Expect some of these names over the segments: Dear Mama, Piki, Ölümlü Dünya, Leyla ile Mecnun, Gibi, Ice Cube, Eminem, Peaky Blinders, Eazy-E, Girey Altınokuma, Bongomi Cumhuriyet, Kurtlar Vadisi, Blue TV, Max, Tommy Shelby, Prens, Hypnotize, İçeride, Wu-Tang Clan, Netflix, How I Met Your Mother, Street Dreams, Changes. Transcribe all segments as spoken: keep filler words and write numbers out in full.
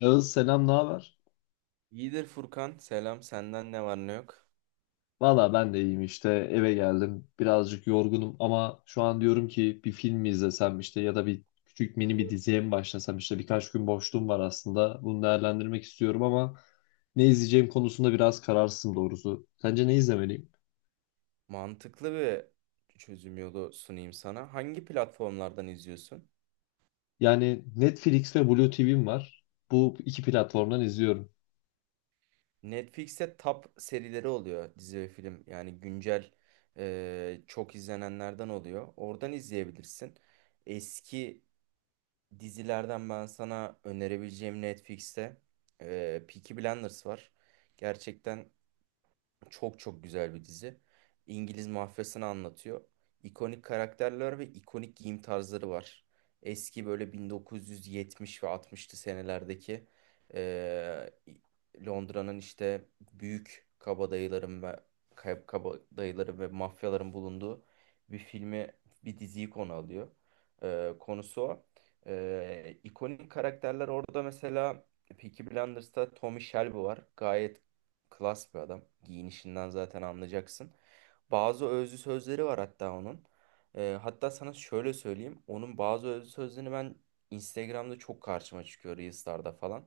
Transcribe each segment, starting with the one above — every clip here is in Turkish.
Yağız, selam, ne haber? İyidir Furkan. Selam. Senden ne var ne yok? Valla ben de iyiyim işte, eve geldim, birazcık yorgunum ama şu an diyorum ki bir film mi izlesem işte ya da bir küçük mini bir diziye mi başlasam, işte birkaç gün boşluğum var, aslında bunu değerlendirmek istiyorum ama ne izleyeceğim konusunda biraz kararsızım doğrusu. Sence ne izlemeliyim? Mantıklı bir çözüm yolu sunayım sana. Hangi platformlardan izliyorsun? Yani Netflix ve Blue T V'm var, bu iki platformdan izliyorum. Netflix'te top serileri oluyor. Dizi ve film. Yani güncel e, çok izlenenlerden oluyor. Oradan izleyebilirsin. Eski dizilerden ben sana önerebileceğim Netflix'te e, Peaky Blinders var. Gerçekten çok çok güzel bir dizi. İngiliz mafyasını anlatıyor. İkonik karakterler ve ikonik giyim tarzları var. Eski böyle bin dokuz yüz yetmiş ve altmışlı senelerdeki eee, Londra'nın işte büyük kabadayıların ve kay- kabadayıların ve mafyaların bulunduğu bir filmi, bir diziyi konu alıyor. Eee, konusu o. Eee ikonik karakterler orada mesela Peaky Blinders'ta Tommy Shelby var. Gayet klas bir adam. Giyinişinden zaten anlayacaksın. Bazı özlü sözleri var hatta onun. Ee, hatta sana şöyle söyleyeyim. Onun bazı özlü sözlerini ben Instagram'da çok karşıma çıkıyor Reels'larda falan.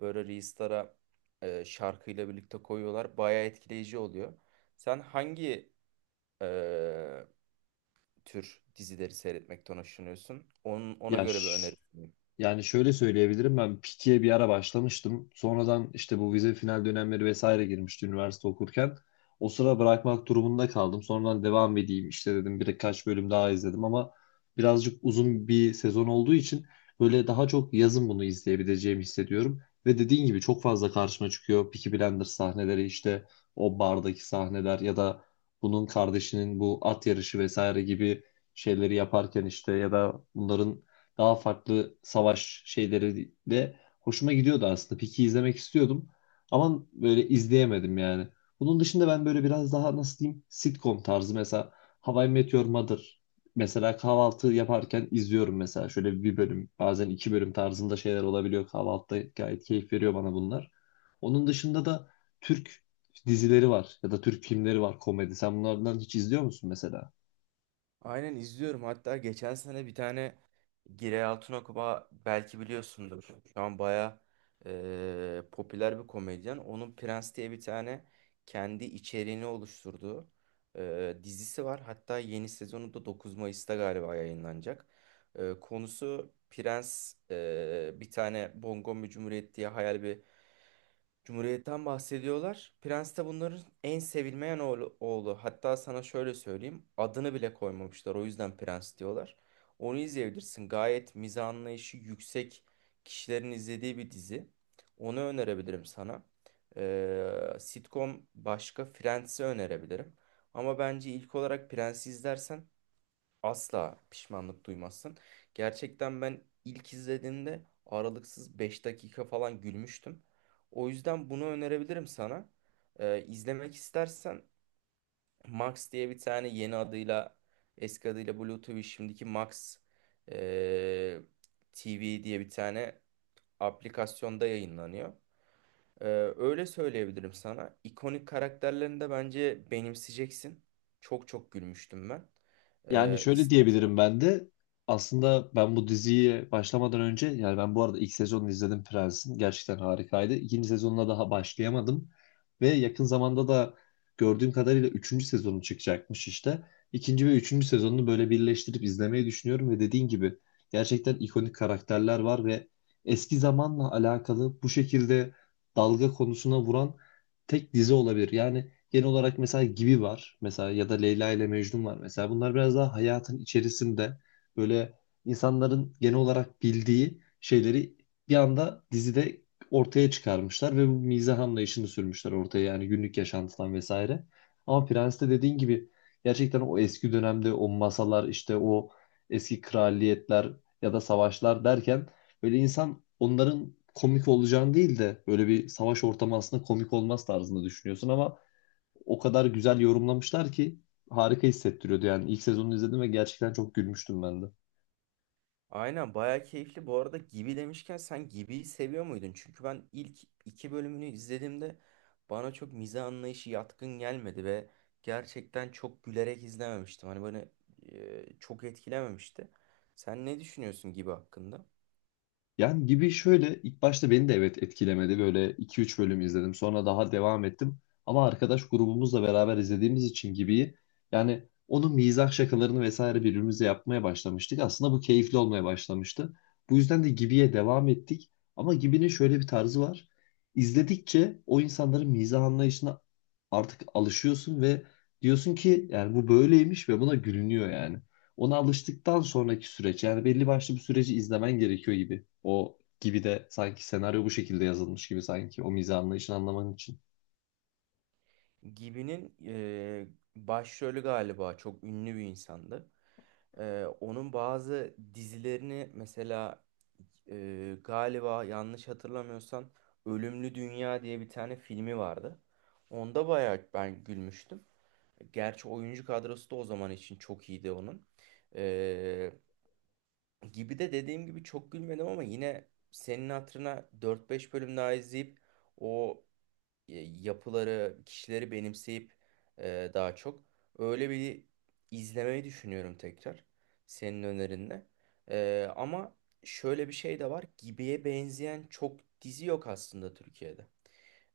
Böyle Reels'lara e, şarkıyla birlikte koyuyorlar. Bayağı etkileyici oluyor. Sen hangi e, tür dizileri seyretmekten hoşlanıyorsun? Onun, ona Ya göre bir ş- öneri. Yani şöyle söyleyebilirim, ben Piki'ye bir ara başlamıştım. Sonradan işte bu vize final dönemleri vesaire girmişti üniversite okurken. O sıra bırakmak durumunda kaldım. Sonradan devam edeyim işte dedim, birkaç bölüm daha izledim ama birazcık uzun bir sezon olduğu için böyle daha çok yazın bunu izleyebileceğimi hissediyorum. Ve dediğin gibi çok fazla karşıma çıkıyor Peaky Blinders sahneleri, işte o bardaki sahneler ya da bunun kardeşinin bu at yarışı vesaire gibi şeyleri yaparken işte, ya da bunların daha farklı savaş şeyleri de hoşuma gidiyordu aslında. Peak'i izlemek istiyordum ama böyle izleyemedim yani. Bunun dışında ben böyle biraz daha nasıl diyeyim, sitcom tarzı, mesela How I Met Your Mother mesela, kahvaltı yaparken izliyorum, mesela şöyle bir bölüm bazen iki bölüm tarzında şeyler olabiliyor, kahvaltıda gayet keyif veriyor bana bunlar. Onun dışında da Türk dizileri var ya da Türk filmleri var, komedi. Sen bunlardan hiç izliyor musun mesela? Aynen izliyorum. Hatta geçen sene bir tane Girey Altınokuma belki biliyorsundur. Şu an baya eee, popüler bir komedyen. Onun Prens diye bir tane kendi içeriğini oluşturduğu eee, dizisi var. Hatta yeni sezonu da dokuz Mayıs'ta galiba yayınlanacak. Eee, konusu Prens eee, bir tane Bongomi Cumhuriyet diye hayal bir Cumhuriyet'ten bahsediyorlar. Prens de bunların en sevilmeyen oğlu, oğlu. Hatta sana şöyle söyleyeyim. Adını bile koymamışlar. O yüzden prens diyorlar. Onu izleyebilirsin. Gayet mizah anlayışı yüksek kişilerin izlediği bir dizi. Onu önerebilirim sana. Ee, sitcom başka Friends'i önerebilirim. Ama bence ilk olarak Prens'i izlersen asla pişmanlık duymazsın. Gerçekten ben ilk izlediğimde aralıksız beş dakika falan gülmüştüm. O yüzden bunu önerebilirim sana. Ee, izlemek istersen Max diye bir tane yeni adıyla eski adıyla Blue T V şimdiki Max ee, T V diye bir tane aplikasyonda yayınlanıyor. Ee, Öyle söyleyebilirim sana. İkonik karakterlerini de bence benimseyeceksin. Çok çok gülmüştüm ben. Yani Ee, şöyle diyebilirim ben de. Aslında ben bu diziye başlamadan önce, yani ben bu arada ilk sezonunu izledim Prens'in. Gerçekten harikaydı. İkinci sezonuna daha başlayamadım. Ve yakın zamanda da gördüğüm kadarıyla üçüncü sezonu çıkacakmış işte. İkinci ve üçüncü sezonunu böyle birleştirip izlemeyi düşünüyorum ve dediğin gibi gerçekten ikonik karakterler var ve eski zamanla alakalı bu şekilde dalga konusuna vuran tek dizi olabilir. Yani genel olarak mesela Gibi var. Mesela ya da Leyla ile Mecnun var. Mesela bunlar biraz daha hayatın içerisinde böyle insanların genel olarak bildiği şeyleri bir anda dizide ortaya çıkarmışlar ve bu mizah anlayışını sürmüşler ortaya, yani günlük yaşantıdan vesaire. Ama Prens'te dediğin gibi gerçekten o eski dönemde o masalar işte, o eski kraliyetler ya da savaşlar derken, böyle insan onların komik olacağını değil de böyle bir savaş ortamı aslında komik olmaz tarzında düşünüyorsun ama o kadar güzel yorumlamışlar ki harika hissettiriyordu yani. İlk sezonu izledim ve gerçekten çok gülmüştüm ben de. Aynen bayağı keyifli. Bu arada Gibi demişken sen Gibi'yi seviyor muydun? Çünkü ben ilk iki bölümünü izlediğimde bana çok mizah anlayışı yatkın gelmedi ve gerçekten çok gülerek izlememiştim. Hani bana e, çok etkilememişti. Sen ne düşünüyorsun Gibi hakkında? Yani gibi şöyle, ilk başta beni de evet etkilemedi. Böyle iki üç bölüm izledim. Sonra daha devam ettim. Ama arkadaş grubumuzla beraber izlediğimiz için gibi, yani onun mizah şakalarını vesaire birbirimize yapmaya başlamıştık. Aslında bu keyifli olmaya başlamıştı. Bu yüzden de Gibi'ye devam ettik. Ama Gibi'nin şöyle bir tarzı var. İzledikçe o insanların mizah anlayışına artık alışıyorsun ve diyorsun ki yani bu böyleymiş ve buna gülünüyor, yani ona alıştıktan sonraki süreç, yani belli başlı bir süreci izlemen gerekiyor gibi. O gibi de sanki senaryo bu şekilde yazılmış gibi, sanki o mizah anlayışını anlaman için. Gibi'nin e, başrolü galiba çok ünlü bir insandı. Ee, onun bazı dizilerini mesela e, galiba yanlış hatırlamıyorsam Ölümlü Dünya diye bir tane filmi vardı. Onda bayağı ben gülmüştüm. Gerçi oyuncu kadrosu da o zaman için çok iyiydi onun. Ee, Gibi de dediğim gibi çok gülmedim ama yine senin hatırına dört beş bölüm daha izleyip o e, yapıları, kişileri benimseyip e, daha çok öyle bir izlemeyi düşünüyorum tekrar senin önerinle. E, ama şöyle bir şey de var. Gibi'ye benzeyen çok dizi yok aslında Türkiye'de.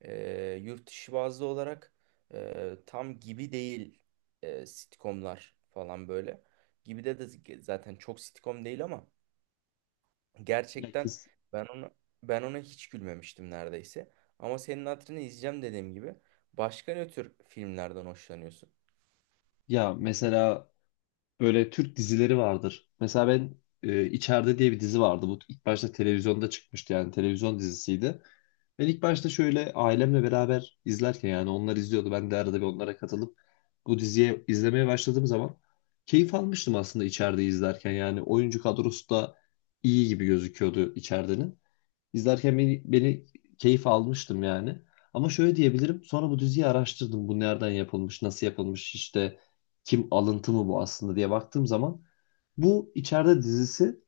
E, yurt dışı bazlı olarak e, tam Gibi değil e, sitcomlar falan böyle. Gibi'de de zaten çok sitcom değil ama Ya, gerçekten kes- ben ona ben ona hiç gülmemiştim neredeyse. Ama senin hatırını izleyeceğim dediğim gibi. Başka ne tür filmlerden hoşlanıyorsun? ya mesela, böyle Türk dizileri vardır. Mesela ben e, İçeride diye bir dizi vardı. Bu ilk başta televizyonda çıkmıştı, yani televizyon dizisiydi. Ben ilk başta şöyle ailemle beraber izlerken, yani onlar izliyordu. Ben de arada bir onlara katılıp bu diziye izlemeye başladığım zaman keyif almıştım aslında İçeride izlerken. Yani oyuncu kadrosu da iyi gibi gözüküyordu içeride. İzlerken beni, beni keyif almıştım yani. Ama şöyle diyebilirim. Sonra bu diziyi araştırdım. Bu nereden yapılmış, nasıl yapılmış, işte kim, alıntı mı bu aslında diye baktığım zaman bu içeride dizisi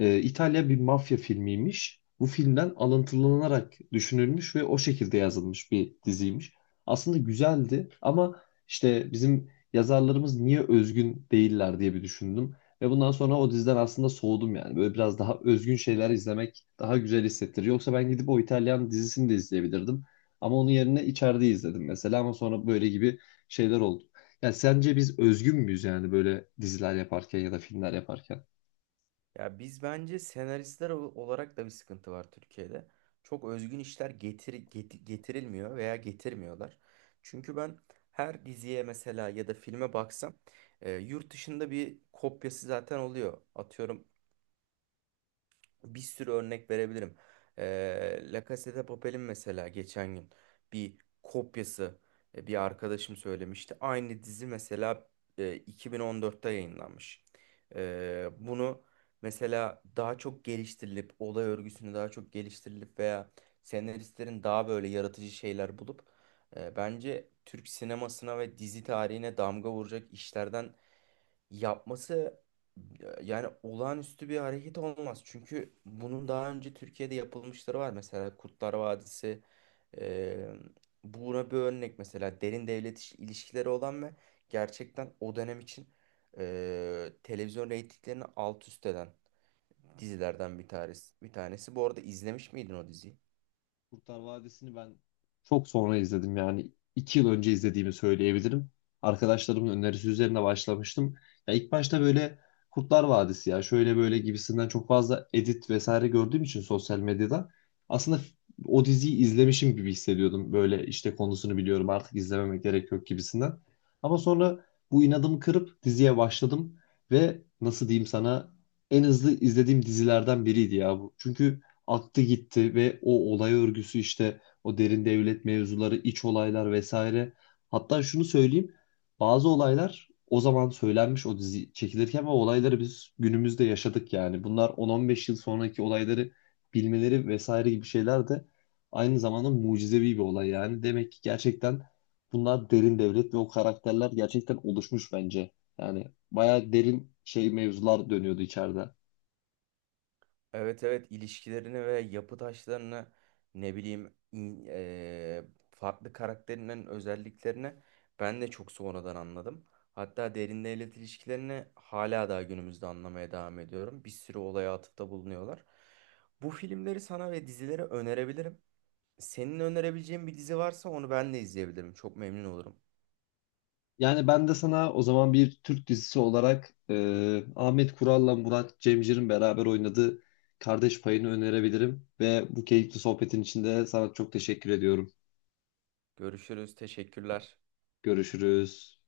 e, İtalya bir mafya filmiymiş. Bu filmden alıntılanarak düşünülmüş ve o şekilde yazılmış bir diziymiş. Aslında güzeldi ama işte bizim yazarlarımız niye özgün değiller diye bir düşündüm. Ve bundan sonra o diziden aslında soğudum yani. Böyle biraz daha özgün şeyler izlemek daha güzel hissettiriyor. Yoksa ben gidip o İtalyan dizisini de izleyebilirdim. Ama onun yerine içeride izledim mesela, ama sonra böyle gibi şeyler oldu. Yani sence biz özgün müyüz yani, böyle diziler yaparken ya da filmler yaparken? Ya biz bence senaristler ol- olarak da bir sıkıntı var Türkiye'de. Çok özgün işler getir, get- getirilmiyor veya getirmiyorlar. Çünkü ben her diziye mesela ya da filme baksam e, yurt dışında bir kopyası zaten oluyor. Atıyorum bir sürü örnek verebilirim. Ee, La Casa de Papel'in mesela geçen gün bir kopyası e, bir arkadaşım söylemişti. Aynı dizi mesela e, iki bin on dörtte yayınlanmış. Ee, bunu mesela daha çok geliştirilip, olay örgüsünü daha çok geliştirilip veya senaristlerin daha böyle yaratıcı şeyler bulup e, bence Türk sinemasına ve dizi tarihine damga vuracak işlerden yapması e, yani olağanüstü bir hareket olmaz. Çünkü bunun daha önce Türkiye'de yapılmışları var. Mesela Kurtlar Vadisi e, buna bir örnek mesela derin devlet iş- ilişkileri olan ve gerçekten o dönem için e, televizyon reytinglerini alt üst eden dizilerden bir tanesi. Bir tanesi. Bu arada izlemiş miydin o diziyi? Kurtlar Vadisi'ni ben çok sonra izledim, yani iki yıl önce izlediğimi söyleyebilirim. Arkadaşlarımın önerisi üzerine başlamıştım. Ya ilk başta böyle Kurtlar Vadisi ya şöyle böyle gibisinden çok fazla edit vesaire gördüğüm için sosyal medyada, aslında o diziyi izlemişim gibi hissediyordum. Böyle işte konusunu biliyorum artık, izlememe gerek yok gibisinden. Ama sonra bu inadımı kırıp diziye başladım ve nasıl diyeyim sana, en hızlı izlediğim dizilerden biriydi ya bu. Çünkü attı gitti ve o olay örgüsü işte, o derin devlet mevzuları, iç olaylar vesaire. Hatta şunu söyleyeyim. Bazı olaylar o zaman söylenmiş o dizi çekilirken ve olayları biz günümüzde yaşadık yani. Bunlar on on beş yıl sonraki olayları bilmeleri vesaire gibi şeyler de aynı zamanda mucizevi bir olay yani. Demek ki gerçekten bunlar derin devlet ve o karakterler gerçekten oluşmuş bence. Yani bayağı derin şey mevzular dönüyordu içeride. Evet, evet, ilişkilerini ve yapı taşlarını ne bileyim in- eee, farklı karakterinden özelliklerini ben de çok sonradan anladım. Hatta derin devlet ilişkilerini hala daha günümüzde anlamaya devam ediyorum. Bir sürü olaya atıfta bulunuyorlar. Bu filmleri sana ve dizileri önerebilirim. Senin önerebileceğin bir dizi varsa onu ben de izleyebilirim. Çok memnun olurum. Yani ben de sana o zaman bir Türk dizisi olarak e, Ahmet Kural'la Murat Cemcir'in beraber oynadığı Kardeş Payı'nı önerebilirim. Ve bu keyifli sohbetin içinde sana çok teşekkür ediyorum. Görüşürüz. Teşekkürler. Görüşürüz.